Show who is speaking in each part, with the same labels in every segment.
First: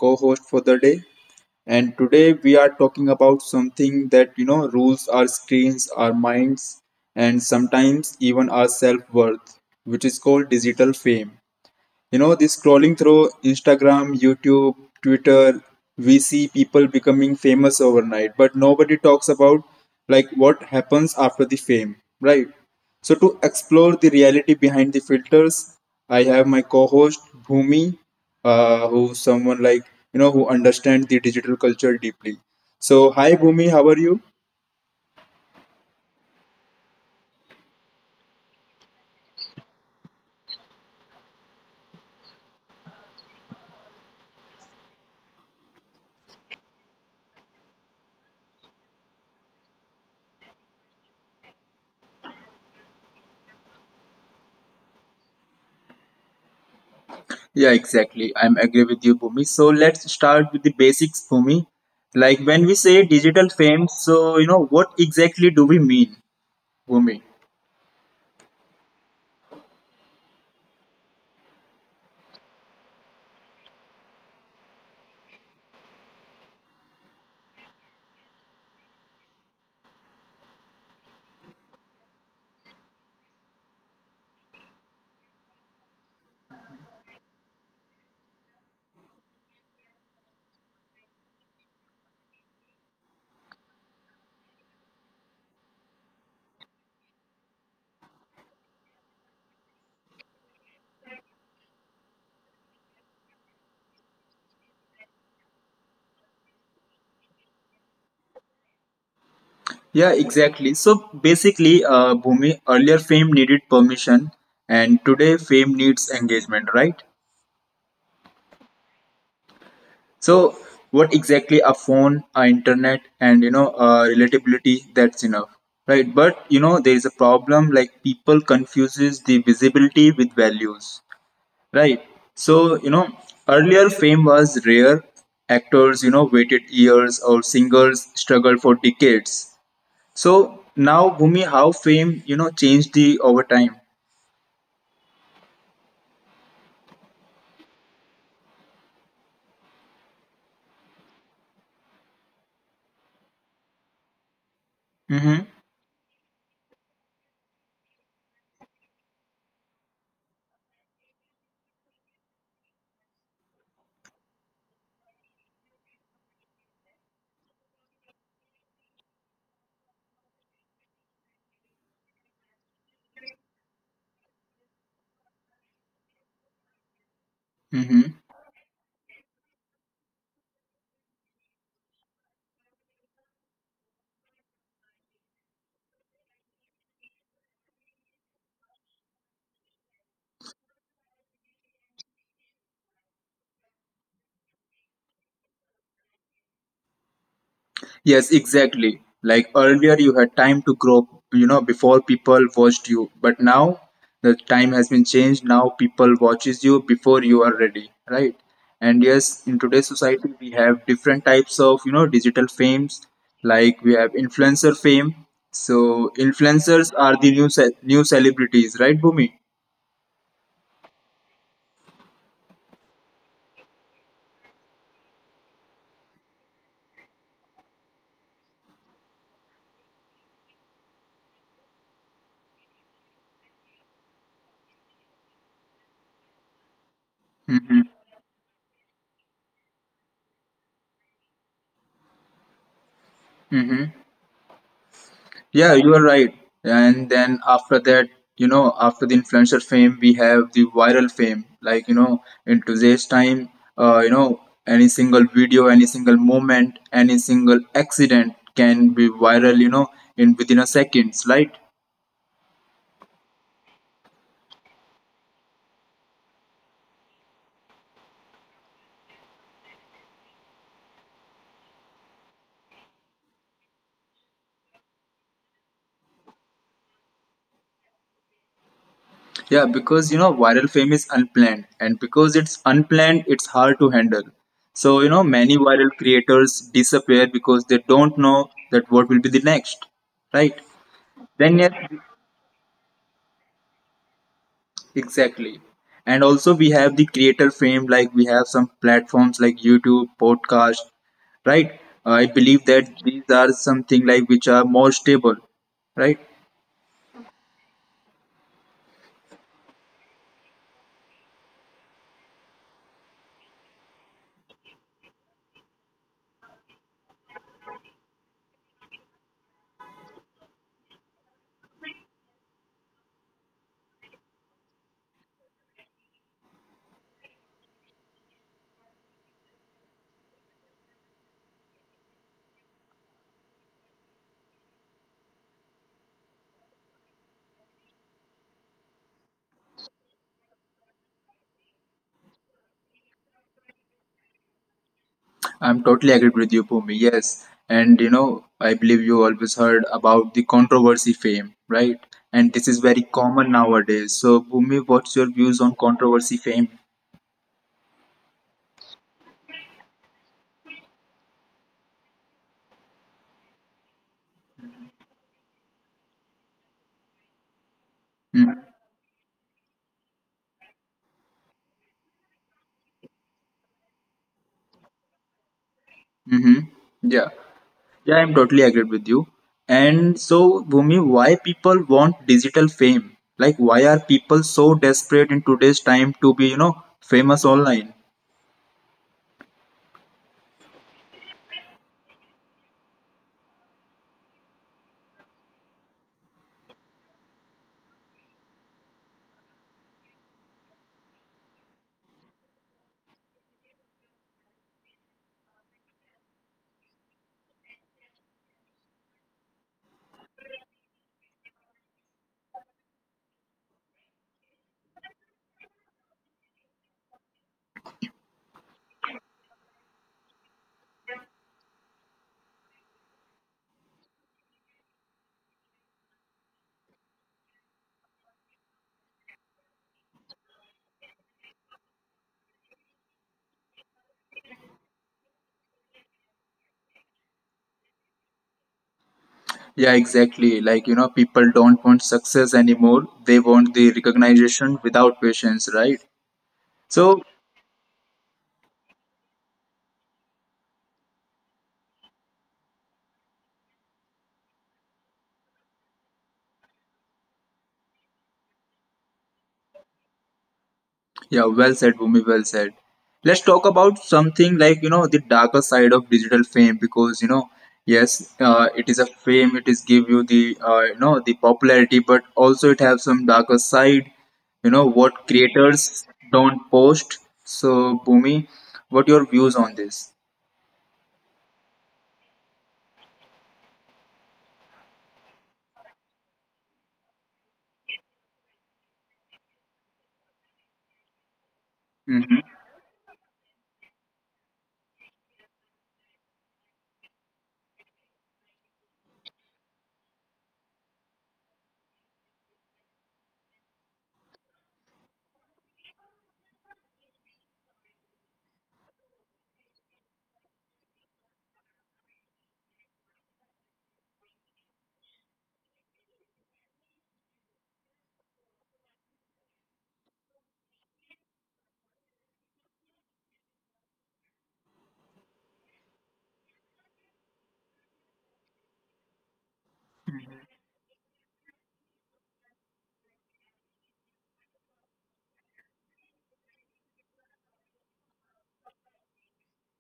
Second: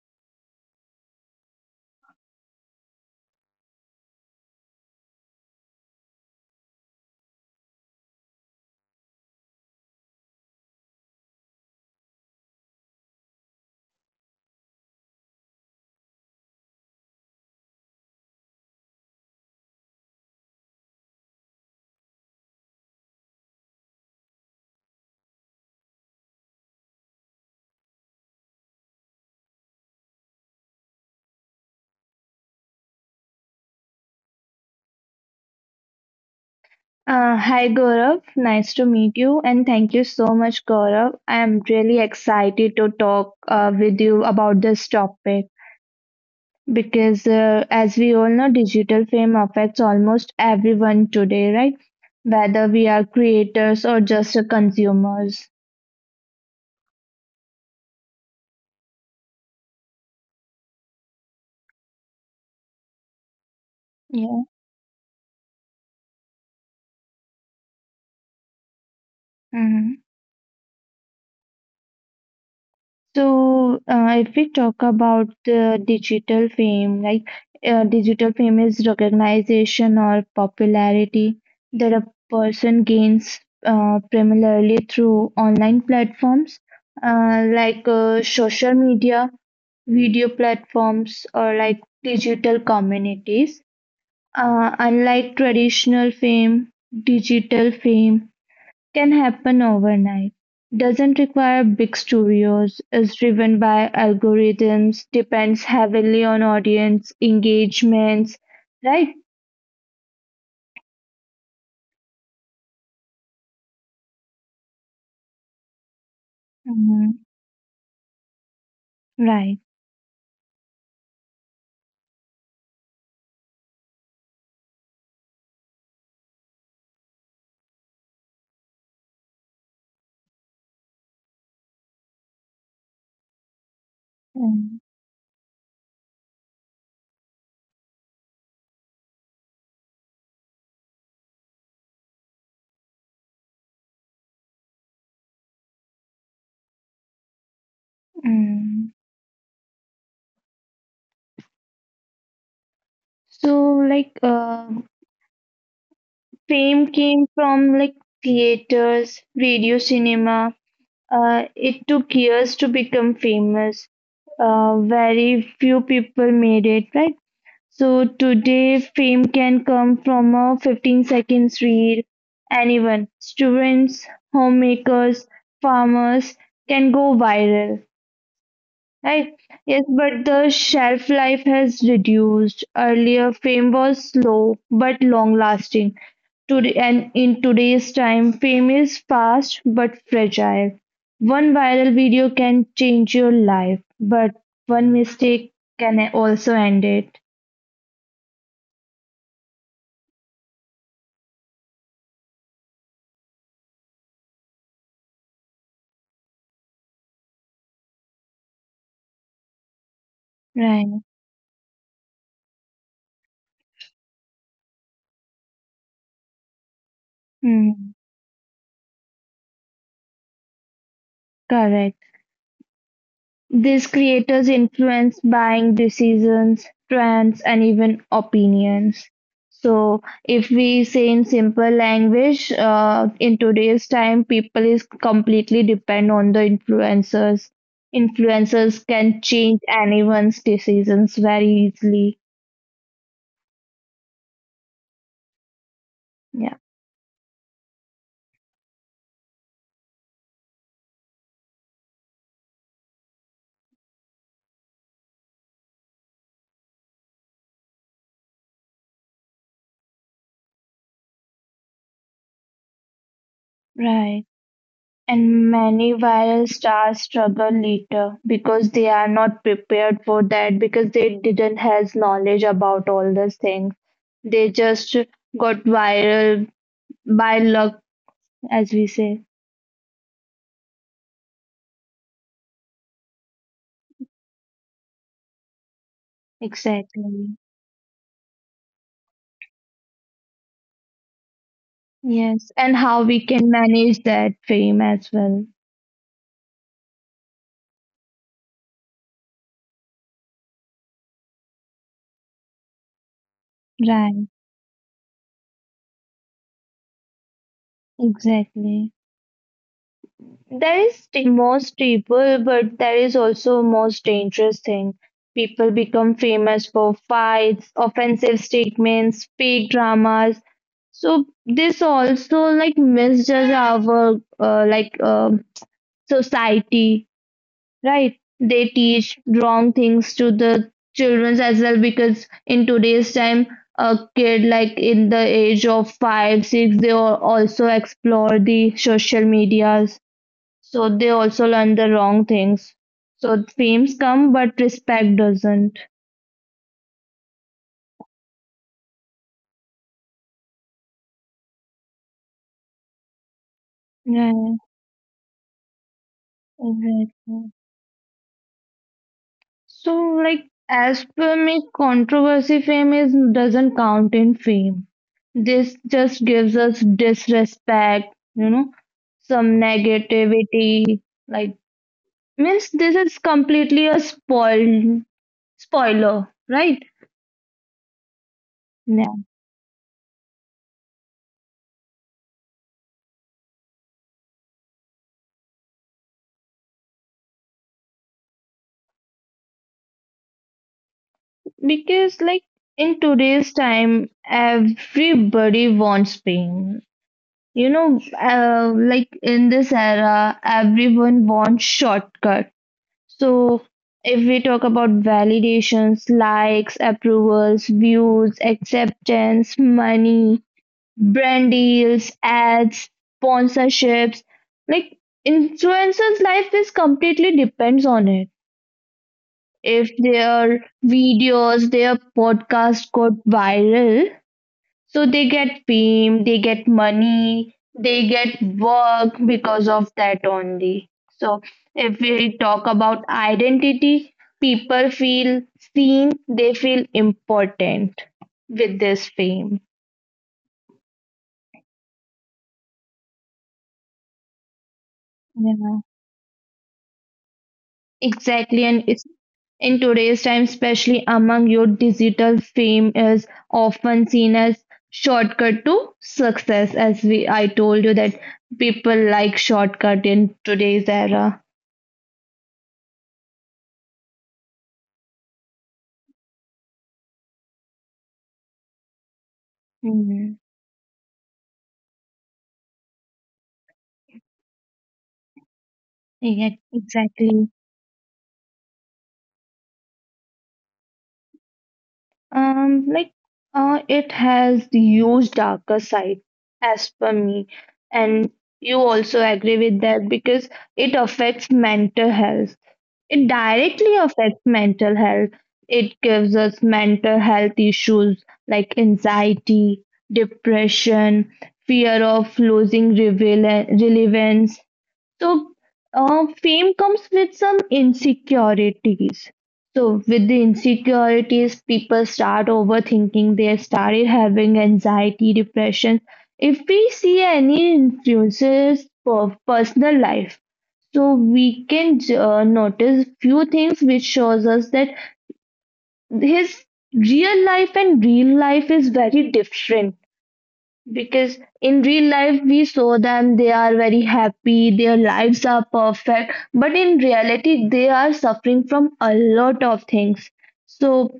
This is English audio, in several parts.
Speaker 1: co-host for the day, and today we are talking about something that you know rules our screens, our minds, and sometimes even our self-worth, which is called digital fame. You know, this scrolling through Instagram, YouTube, Twitter, we see people becoming famous overnight, but nobody talks about like what happens after the fame, right? So to explore the reality behind the filters, I have my co-host Bhumi, who someone like you know who understands the digital culture deeply. So hi Bhumi, how are you?
Speaker 2: Hi Gaurav, nice to meet you, and thank you so much, Gaurav. I am really excited to talk with you about this topic because, as we all know, digital fame affects almost everyone today, right? Whether we are creators or just consumers.
Speaker 1: Yeah, exactly. I'm agree with you, Bhumi. So let's start with the basics, Bhumi. Like when we say digital fame,
Speaker 2: Yeah.
Speaker 1: so you know what exactly do we mean, Bhumi?
Speaker 2: Mhm. So, if we talk about the digital fame, like digital fame is recognition or popularity that a person gains primarily through online platforms like social media, video platforms, or like digital communities. Unlike traditional fame, digital fame can happen overnight, doesn't require big studios, is driven by algorithms, depends heavily on audience engagements, right?
Speaker 1: Yeah, exactly. So basically, Bhumi, earlier fame needed permission, and today fame needs engagement,
Speaker 2: Mhm.
Speaker 1: right?
Speaker 2: Right.
Speaker 1: So what exactly a phone, a internet, and you know, relatability that's enough, right? But you know, there is a problem. Like people confuses the visibility with values. Right. So, you know, earlier fame
Speaker 2: Mm,
Speaker 1: was rare. Actors, you know, waited years or singers struggled for decades. So now, Bhumi, how fame, you know, changed the over time.
Speaker 2: mm. So, like
Speaker 1: Mm-hmm.
Speaker 2: fame came from like theaters, radio, cinema. It took years to become famous. Very few people made it, right? So today, fame can come from a 15 seconds reel. Anyone, students, homemakers, farmers can go viral,
Speaker 1: Mm-hmm.
Speaker 2: right? Yes, but the shelf life has reduced. Earlier, fame was slow but long lasting. Today, and in today's time, fame is fast but fragile. One viral video can change your life, but one mistake can also end it.
Speaker 1: Yes, exactly. Like earlier, you had time to grow, you know, before people watched you. But now the time has been changed. Now people watches you before you are ready, right? And yes, in
Speaker 2: Right.
Speaker 1: today's society, we have different types of, you know, digital fames. Like we have influencer fame. So
Speaker 2: Hmm.
Speaker 1: influencers are the new new celebrities, right, Bhumi?
Speaker 2: Correct. These creators influence buying decisions, trends, and even opinions. So, if we say in simple language, in today's time, people is completely depend on the influencers. Influencers can change anyone's decisions very easily.
Speaker 1: Mm-hmm.
Speaker 2: Yeah,
Speaker 1: Yeah, you are right. And then after that, you know, after the influencer fame, we have the viral fame. Like, you know, in today's time, you know, any single video, any single moment, any single accident can be viral, you know, in within a seconds, right?
Speaker 2: right. And many viral stars struggle later because they are not prepared for that because they didn't has knowledge about all those things. They just got viral by luck, as we say.
Speaker 1: Yeah, because you know, viral fame is unplanned, and because it's unplanned, it's hard to handle. So, you know, many viral
Speaker 2: Exactly.
Speaker 1: creators disappear because they don't know that what will be the next, right?
Speaker 2: Yes.
Speaker 1: Then
Speaker 2: And
Speaker 1: yes,
Speaker 2: how we can manage that fame as well.
Speaker 1: exactly. And also we have the creator fame, like we have some platforms like YouTube, podcast, right? I believe
Speaker 2: Right.
Speaker 1: that these are something like which are more stable, right?
Speaker 2: Exactly. There is the most people, but there is also most dangerous thing. People become famous for fights, offensive statements, fake dramas. So this also like misjudge our uh, like uh, society, right? They teach wrong things to the children as well because in today's time, a kid like in the age of five, six, they also explore the social media, so they also learn the wrong things. So fame's come, but respect doesn't.
Speaker 1: I'm totally agreed with you, Bhumi. Yes. And you know, I believe you always heard about the controversy fame, right? And this is
Speaker 2: Yeah,
Speaker 1: very common nowadays. So, Bhumi, what's your views on
Speaker 2: exactly.
Speaker 1: controversy fame?
Speaker 2: So like as per me, controversy fame is doesn't count in fame. This just gives us disrespect, you know, some negativity. Like means this is completely a spoiler, right?
Speaker 1: Mm-hmm. Yeah.
Speaker 2: Yeah.
Speaker 1: Yeah, I'm totally agreed with you. And so, Bhumi, why people want digital fame? Like, why are people so desperate in today's time to be, you know, famous online?
Speaker 2: Because like in today's time, everybody wants fame. You know, like in this era, everyone wants shortcut. So if we talk about validations, likes, approvals, views, acceptance, money, brand deals, ads, sponsorships, like influencers' life is completely depends on it. If their videos, their podcast got viral, so they get fame, they get money, they get work because of that only. So if we talk about identity, people feel seen, they feel important with this fame.
Speaker 1: Yeah, exactly. Like, you know, people don't want success anymore. They want the
Speaker 2: Yeah.
Speaker 1: recognition without patience, right?
Speaker 2: Exactly,
Speaker 1: So,
Speaker 2: and it's in today's time, especially among youth, digital fame is often seen as shortcut to success. As we, I told you that people like shortcut in today's era.
Speaker 1: yeah, well said, Bhumi, well said. Let's talk about something like, you know, the darker side of digital fame because, you know, yes, it is a fame, it is give you the, you know, the popularity, but also it have some darker side, you know,
Speaker 2: Yeah,
Speaker 1: what creators
Speaker 2: exactly.
Speaker 1: don't post. So, Bhumi, what your views on this?
Speaker 2: Like, it has the huge darker side, as per me, and you also agree with that because it affects mental health. It
Speaker 1: Hmm.
Speaker 2: directly affects mental health. It gives us mental health issues like anxiety, depression, fear of losing relevance. So, fame comes with some insecurities. So, with the insecurities, people start overthinking, they started having anxiety, depression. If we see any influences of personal life, so we can notice few things which shows us that his real life and real life is very different because in real life, we saw them, they are very happy, their lives are perfect, but in reality, they are suffering from a lot of things. So,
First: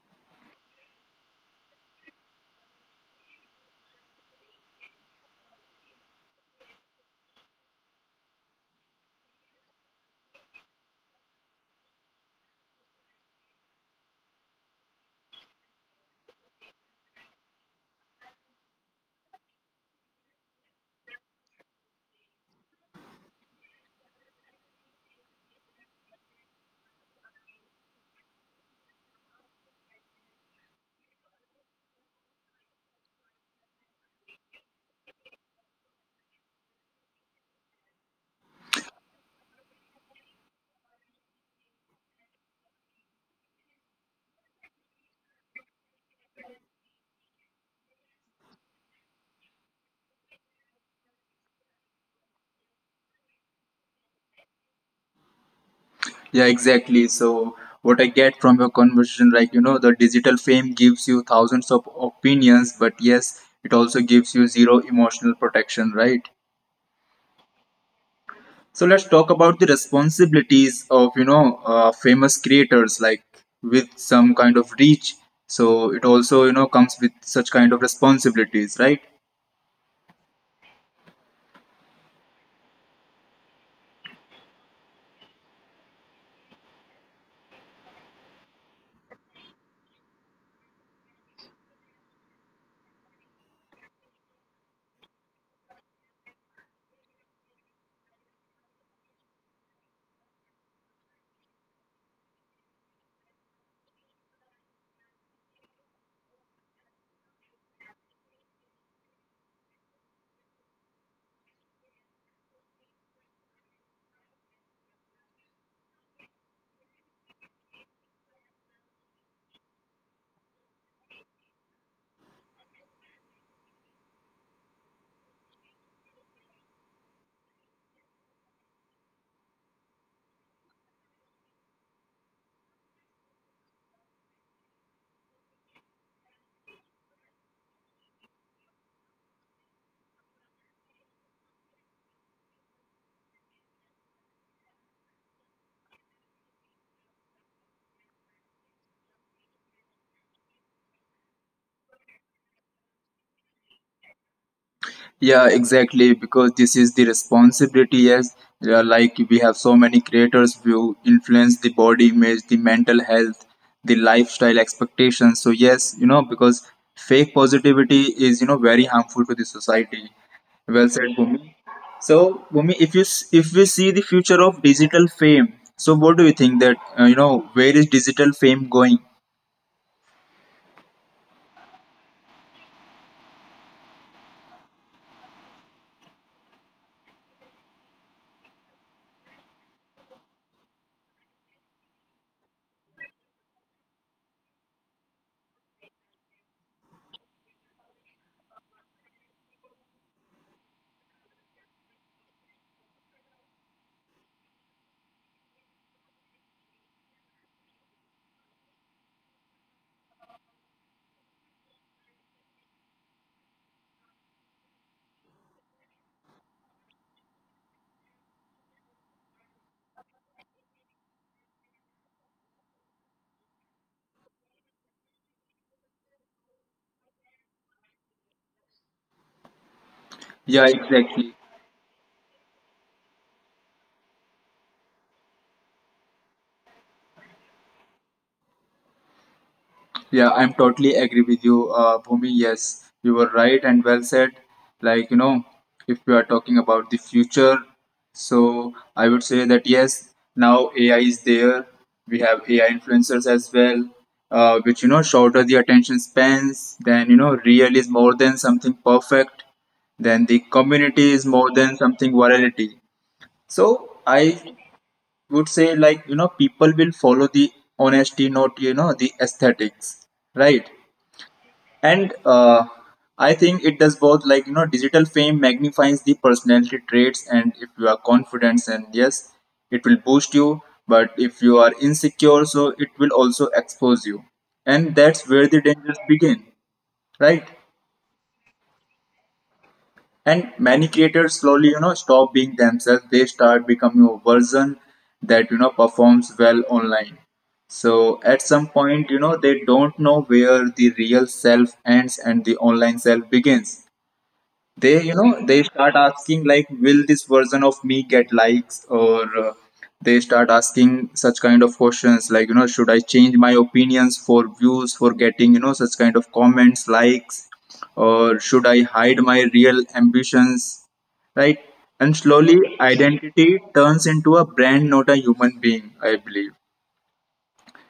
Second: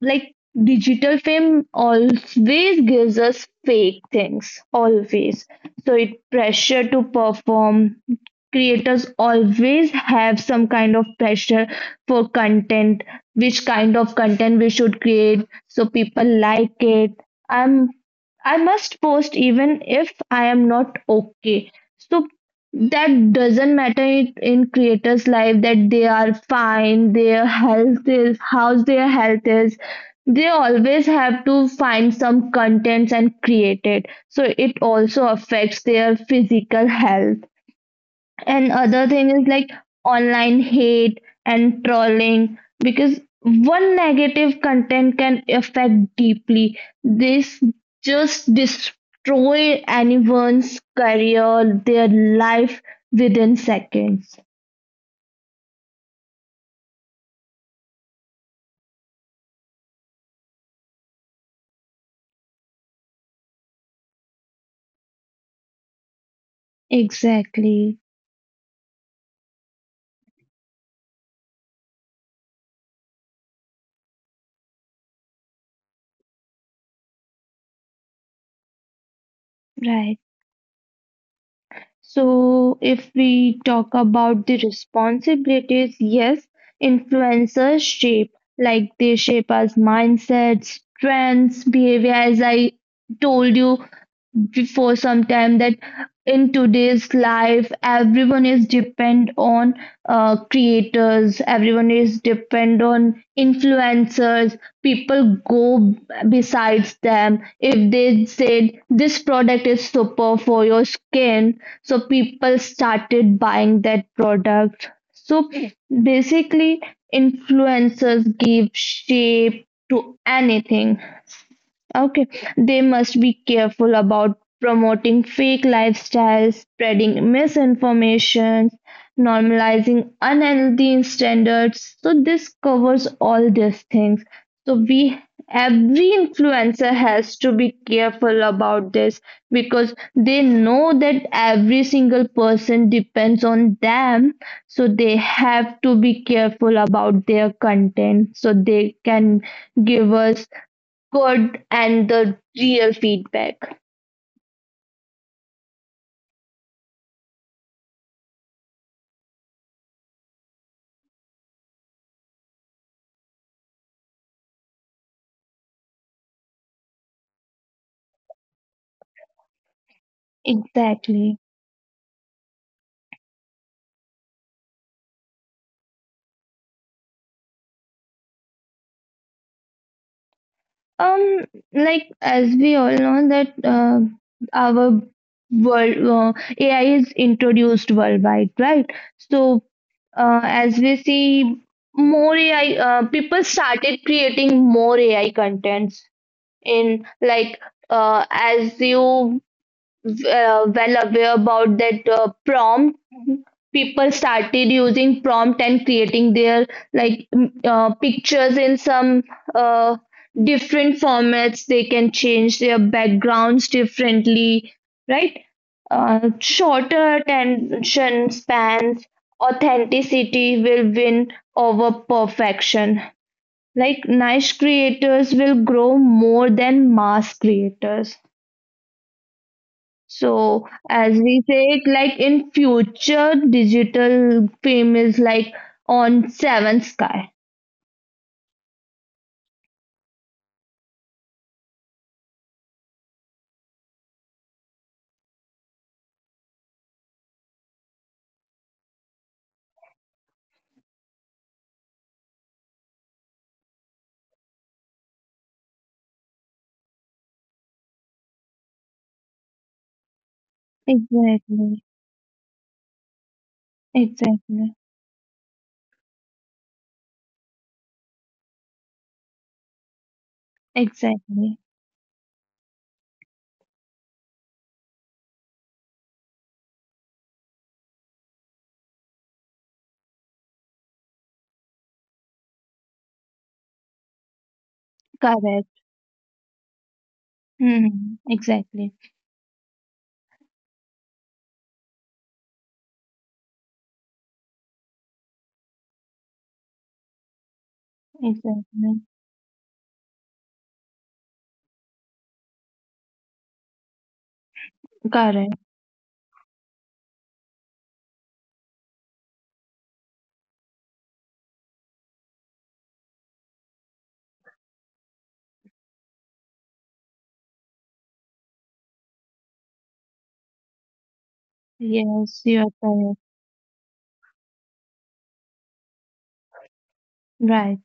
Speaker 2: like digital fame always gives us fake things always, so it pressure to perform. Creators always have some kind of pressure for content, which kind of content we should create so people like it. I'm I must post even if I am not okay. So that doesn't matter in creators life that they are fine, their health is how their health is. They always have to find some contents and create it, so it also affects their physical health. And other thing is like online hate and trolling because one negative content can affect deeply. This just destroy anyone's career, their life within seconds.
Speaker 1: Yeah, exactly. So, what I get from your conversation, like, you know, the digital fame gives you thousands of opinions, but yes, it also gives you zero emotional protection, right?
Speaker 2: Exactly,
Speaker 1: So let's talk about the responsibilities of you know famous creators like with some kind of reach. So it also you know comes with such kind of responsibilities, right?
Speaker 2: right. So, if we talk about the responsibilities, yes, influencers shape, like they shape us mindsets, trends, behavior, as I told you, before some time, that in today's life everyone is depend on creators, everyone is depend on influencers, people go besides them. If they said this product is super for your skin, so people started buying that product. So basically influencers give shape to anything. Okay, they must be careful about promoting fake lifestyles, spreading misinformation, normalizing unhealthy standards. So this covers all these things. So we every influencer has to be careful about this because they know that every single person depends on them, so they have to be careful about their content so they can give us good and the real feedback.
Speaker 1: Yeah, exactly. Because this is the responsibility, as like we have so many creators who influence the body image, the mental health, the lifestyle expectations. So yes, you know, because fake positivity is you know very harmful to the society. Well said,
Speaker 2: Exactly.
Speaker 1: Bhumi. So, Bhumi, if you if we see the future of digital fame, so what do you think that you know where is digital fame going?
Speaker 2: Um, like, as we all know that our world AI is introduced worldwide, right? So as we see more AI, people started creating more AI contents in like as you well aware about that prompt. People started using prompt and creating their like pictures in some uh, different formats, they can change their backgrounds differently, right? Shorter attention spans, authenticity will win over perfection, like niche creators will grow more than mass creators. So
Speaker 1: Yeah,
Speaker 2: as
Speaker 1: exactly.
Speaker 2: we say it, like in future, digital fame is like on seventh sky.
Speaker 1: Yeah, I'm totally agree with you, Bhumi. Yes, you were right and well said. Like, you know, if we are talking about the future, so I would say that yes, now AI is there. We have AI influencers as well, which, you know, shorter the attention spans, then, you know, real is more than something perfect, then the community is more than
Speaker 2: Exactly.
Speaker 1: something virality. So I
Speaker 2: Exactly.
Speaker 1: would say, like, you know, people will follow the honesty, not, you know, the aesthetics, right?
Speaker 2: Exactly.
Speaker 1: And I think it does both, like you know digital fame magnifies the personality traits, and if you are confident and yes, it will boost you, but if you are insecure so it will also expose you, and that's where the
Speaker 2: Correct.
Speaker 1: dangers begin, right?
Speaker 2: Hmm. Exactly.
Speaker 1: And many creators slowly you know stop being themselves. They start becoming a version that you know performs well online, so at some point,
Speaker 2: Exactly.
Speaker 1: you know, they don't know where the real self ends and the online self begins. They you know
Speaker 2: Correct.
Speaker 1: they start asking like will this version of me get likes, or they start asking such kind of questions like you know should I change my opinions for views, for getting you know such kind of comments likes, or should I hide my real ambitions, right? And
Speaker 2: Yes,
Speaker 1: slowly
Speaker 2: you are correct.
Speaker 1: identity turns into a brand, not a human being, I believe,
Speaker 2: Right.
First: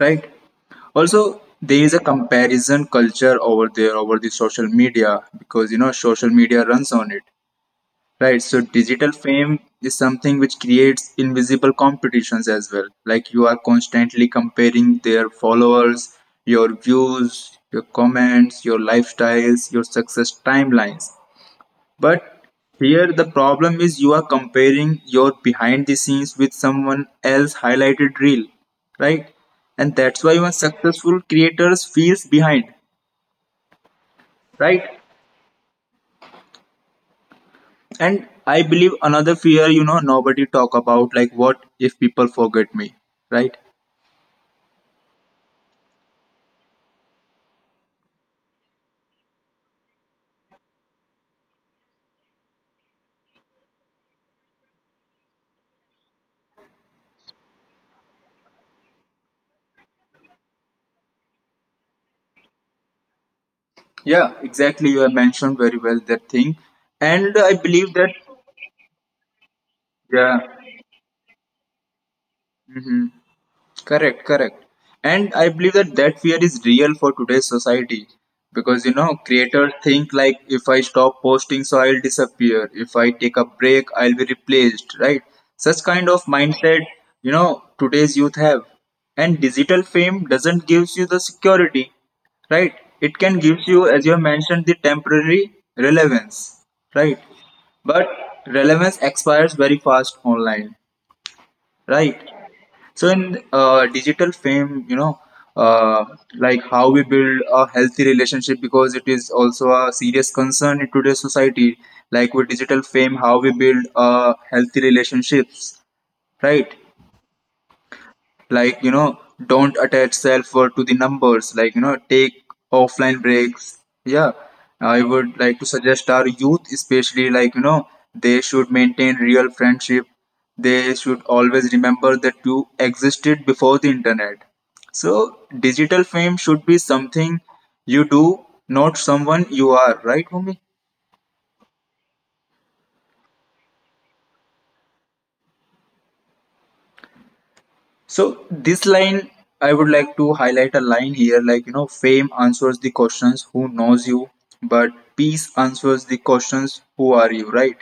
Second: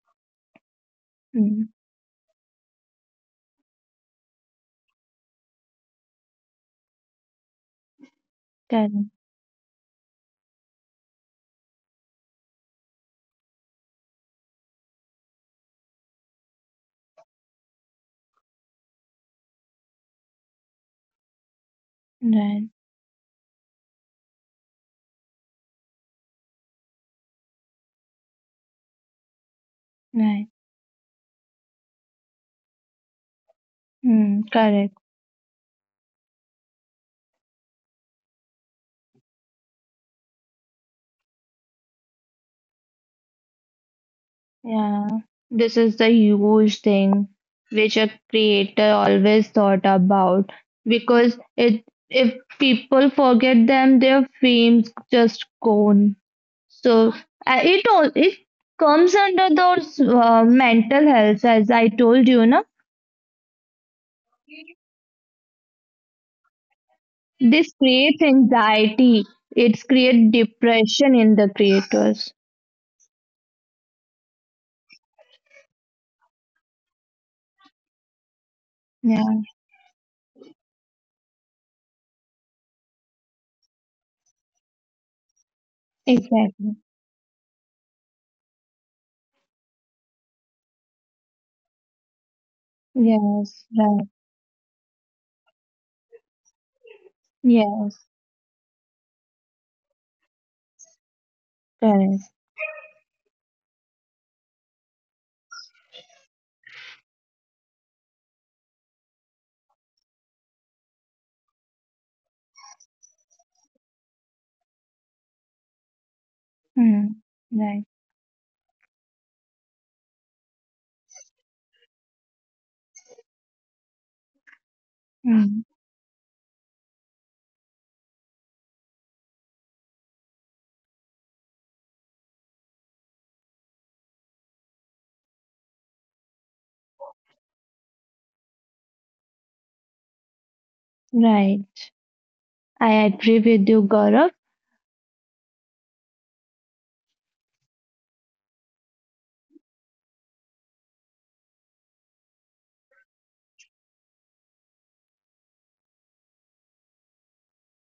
Speaker 1: right? Also
Speaker 2: Mm.
Speaker 1: there is a comparison culture over there over the social media because you know social media runs on it. Right, so
Speaker 2: Correct.
Speaker 1: digital fame is something which creates invisible competitions as well. Like you are constantly comparing their followers, your views, your comments, your lifestyles, your success timelines. But
Speaker 2: Right.
Speaker 1: here the problem is you are comparing your behind the scenes with someone else highlighted reel, right? And that's why
Speaker 2: Right.
Speaker 1: even successful creators feels behind,
Speaker 2: Mm.
Speaker 1: right?
Speaker 2: Correct.
Speaker 1: And I believe another fear, you know, nobody talk about like what if people forget me, right?
Speaker 2: Yeah, this is the huge thing which a creator always thought about because it, if people forget them, their fame's just gone. So it all it comes under those mental health, as I told you, no?
Speaker 1: Yeah, exactly. You have mentioned very well that thing, and I
Speaker 2: This
Speaker 1: believe that.
Speaker 2: creates anxiety. It's create
Speaker 1: Yeah.
Speaker 2: depression in the creators.
Speaker 1: Hmm. Correct, correct. And I believe that that fear is real for today's society because you know
Speaker 2: Yeah,
Speaker 1: creators think like if I stop posting, so I'll disappear. If I take a break, I'll be replaced. Right? Such kind of
Speaker 2: exactly.
Speaker 1: mindset, you know, today's youth have. And digital fame doesn't gives you the security, right? It can give
Speaker 2: Yes,
Speaker 1: you,
Speaker 2: right.
Speaker 1: as you have mentioned, the temporary relevance, right?
Speaker 2: Yes,
Speaker 1: But relevance expires very fast online, right?
Speaker 2: correct.
Speaker 1: So in digital fame, you know, uh, like how we build a healthy relationship because it is also a serious concern in today's society. Like with digital fame, how we build healthy relationships, right?
Speaker 2: Hmm. Right.
Speaker 1: Like you know don't attach self-worth to the numbers, like you know take offline breaks. Yeah, I would
Speaker 2: Hmm.
Speaker 1: like to suggest our youth especially, like you know they should maintain real friendship. They should always remember that you existed before the internet, so digital fame should be something you do, not someone you are, right Bhumi?
Speaker 2: Right. I agree with you, Gaurav.
Speaker 1: So this line, I would like to highlight a line here, like you know, fame answers the questions who knows you, but peace answers the questions who are you, right?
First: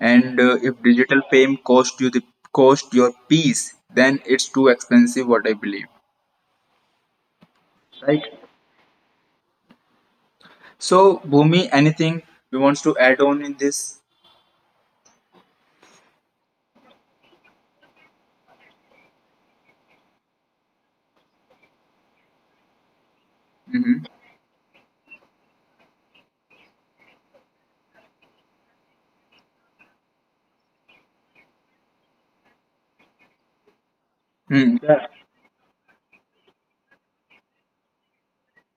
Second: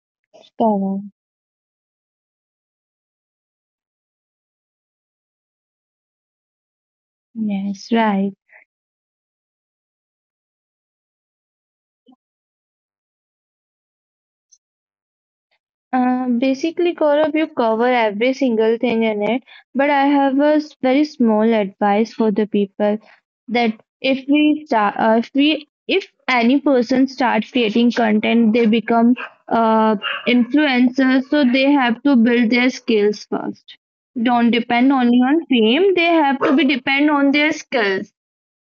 Speaker 1: And if
Speaker 2: Gaurav.
Speaker 1: digital fame cost you the cost your peace, then it's too expensive, what I believe,
Speaker 2: Yes,
Speaker 1: right?
Speaker 2: right.
Speaker 1: So Bhumi, anything you wants to add on in this?
Speaker 2: Basically, Gaurav, you cover every single thing in it, but I have a very small advice for the people that
Speaker 1: Hmm.
Speaker 2: if we start, if we, if any person starts creating content, they become uh, influencers, so they have to build their skills first. Don't
Speaker 1: Hmm.
Speaker 2: depend
Speaker 1: Yeah,
Speaker 2: only on fame, they have to be depend on their skills.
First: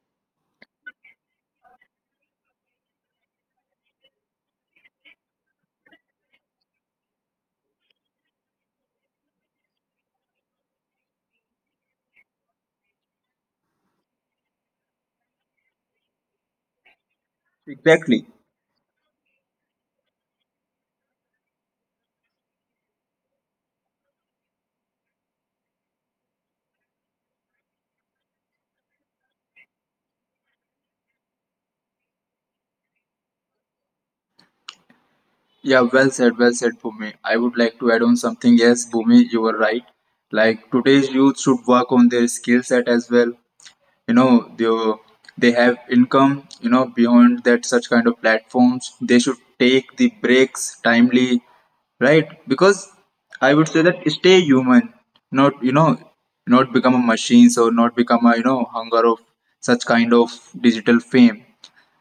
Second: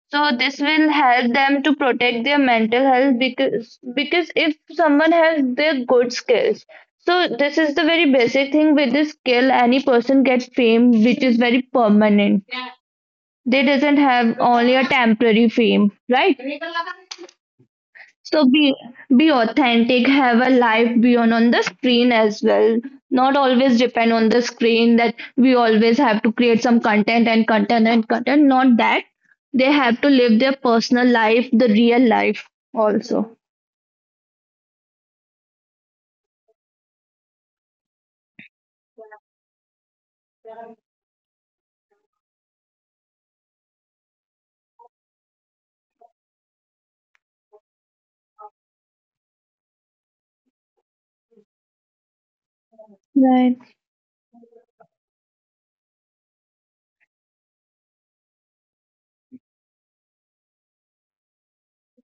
Speaker 2: So this will help them to protect their mental health because if someone has their good skills, so this is the very basic thing. With this skill any person gets fame which is very permanent. They doesn't have only a temporary fame, right?
Speaker 1: exactly.
Speaker 2: So be authentic, have a life beyond on the screen as well. Not always depend on the screen that we always have to create some content and content and content. Not that. They have to live their personal life, the real life also.
Speaker 1: Yeah, well said, Bhumi. I would like to add on something. Yes, Bhumi, you were right. Like today's youth should work on their skill set as well. You know, they have income. You know, beyond that, such kind of platforms, they should take the breaks timely, right? Because
Speaker 2: Right,
Speaker 1: I would say that stay human, not you know, not become a machine, so not become a you know hunger of such kind of digital fame.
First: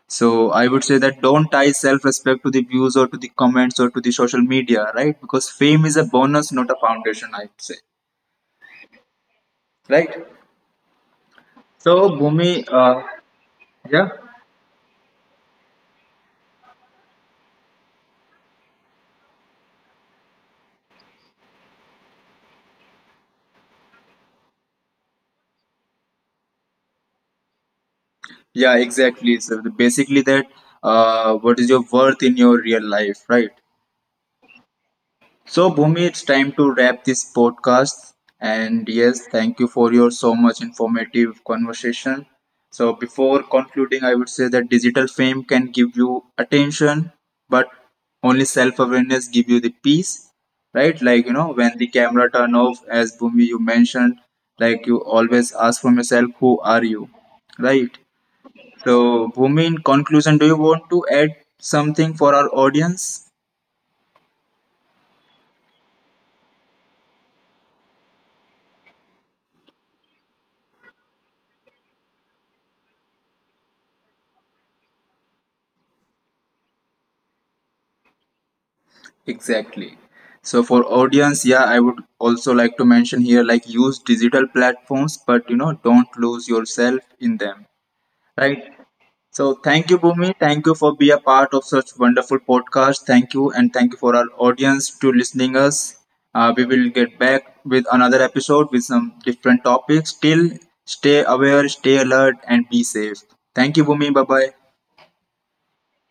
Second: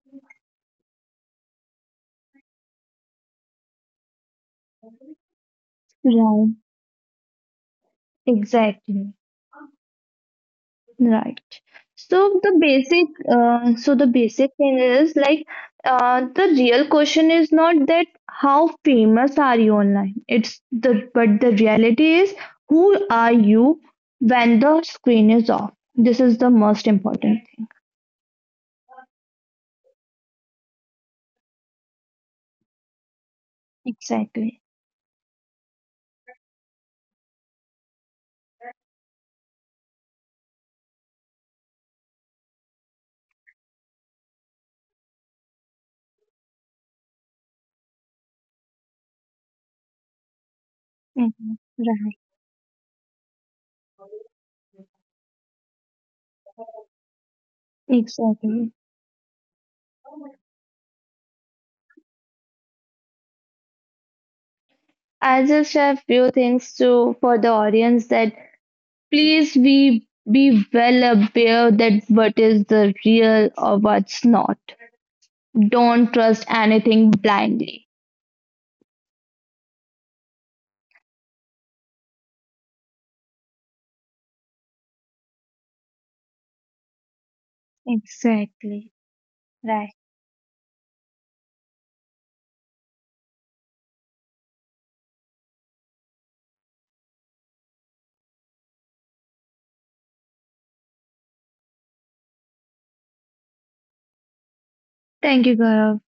Speaker 1: So I would say that don't tie self-respect to the views or to the comments or to the social media, right? Because fame is a bonus,
Speaker 2: right.
Speaker 1: not a foundation. I would say,
Speaker 2: Exactly.
Speaker 1: right?
Speaker 2: Right.
Speaker 1: So Bhumi,
Speaker 2: So
Speaker 1: yeah,
Speaker 2: the basic thing is like the real question is not that how famous are you online. It's the but the reality is who are you when the screen is off. This is the most important thing.
Speaker 1: yeah, exactly. So basically, that what is your worth in your real life, right?
Speaker 2: Exactly.
Speaker 1: So, Bhumi, it's time to wrap this podcast. And yes, thank you for your so much informative conversation. So, before concluding, I would say that digital fame can give you attention, but only self awareness give you the peace, right? Like, you know,
Speaker 2: Mhm.
Speaker 1: when the
Speaker 2: Right.
Speaker 1: camera turn off, as Bhumi, you mentioned, like you always ask from yourself, who are you, right?
Speaker 2: Exactly.
Speaker 1: So, Bhumi, in conclusion, do you want to add something for our audience?
Speaker 2: I just have few things to for the audience that please be well aware that what is the real or what's not. Don't trust anything blindly.
Speaker 1: Exactly. So for audience, yeah, I would also like to mention here like use digital platforms, but you know, don't lose yourself in them. Right.
Speaker 2: Exactly.
Speaker 1: So thank
Speaker 2: Right.
Speaker 1: you, Bhumi. Thank you for be a part of such wonderful podcast. Thank you, and thank you for our audience to listening us. We will get back with another episode with some different topics. Till stay aware, stay alert, and be safe. Thank you, Bhumi. Bye bye.
Speaker 2: Thank you, Gaurav.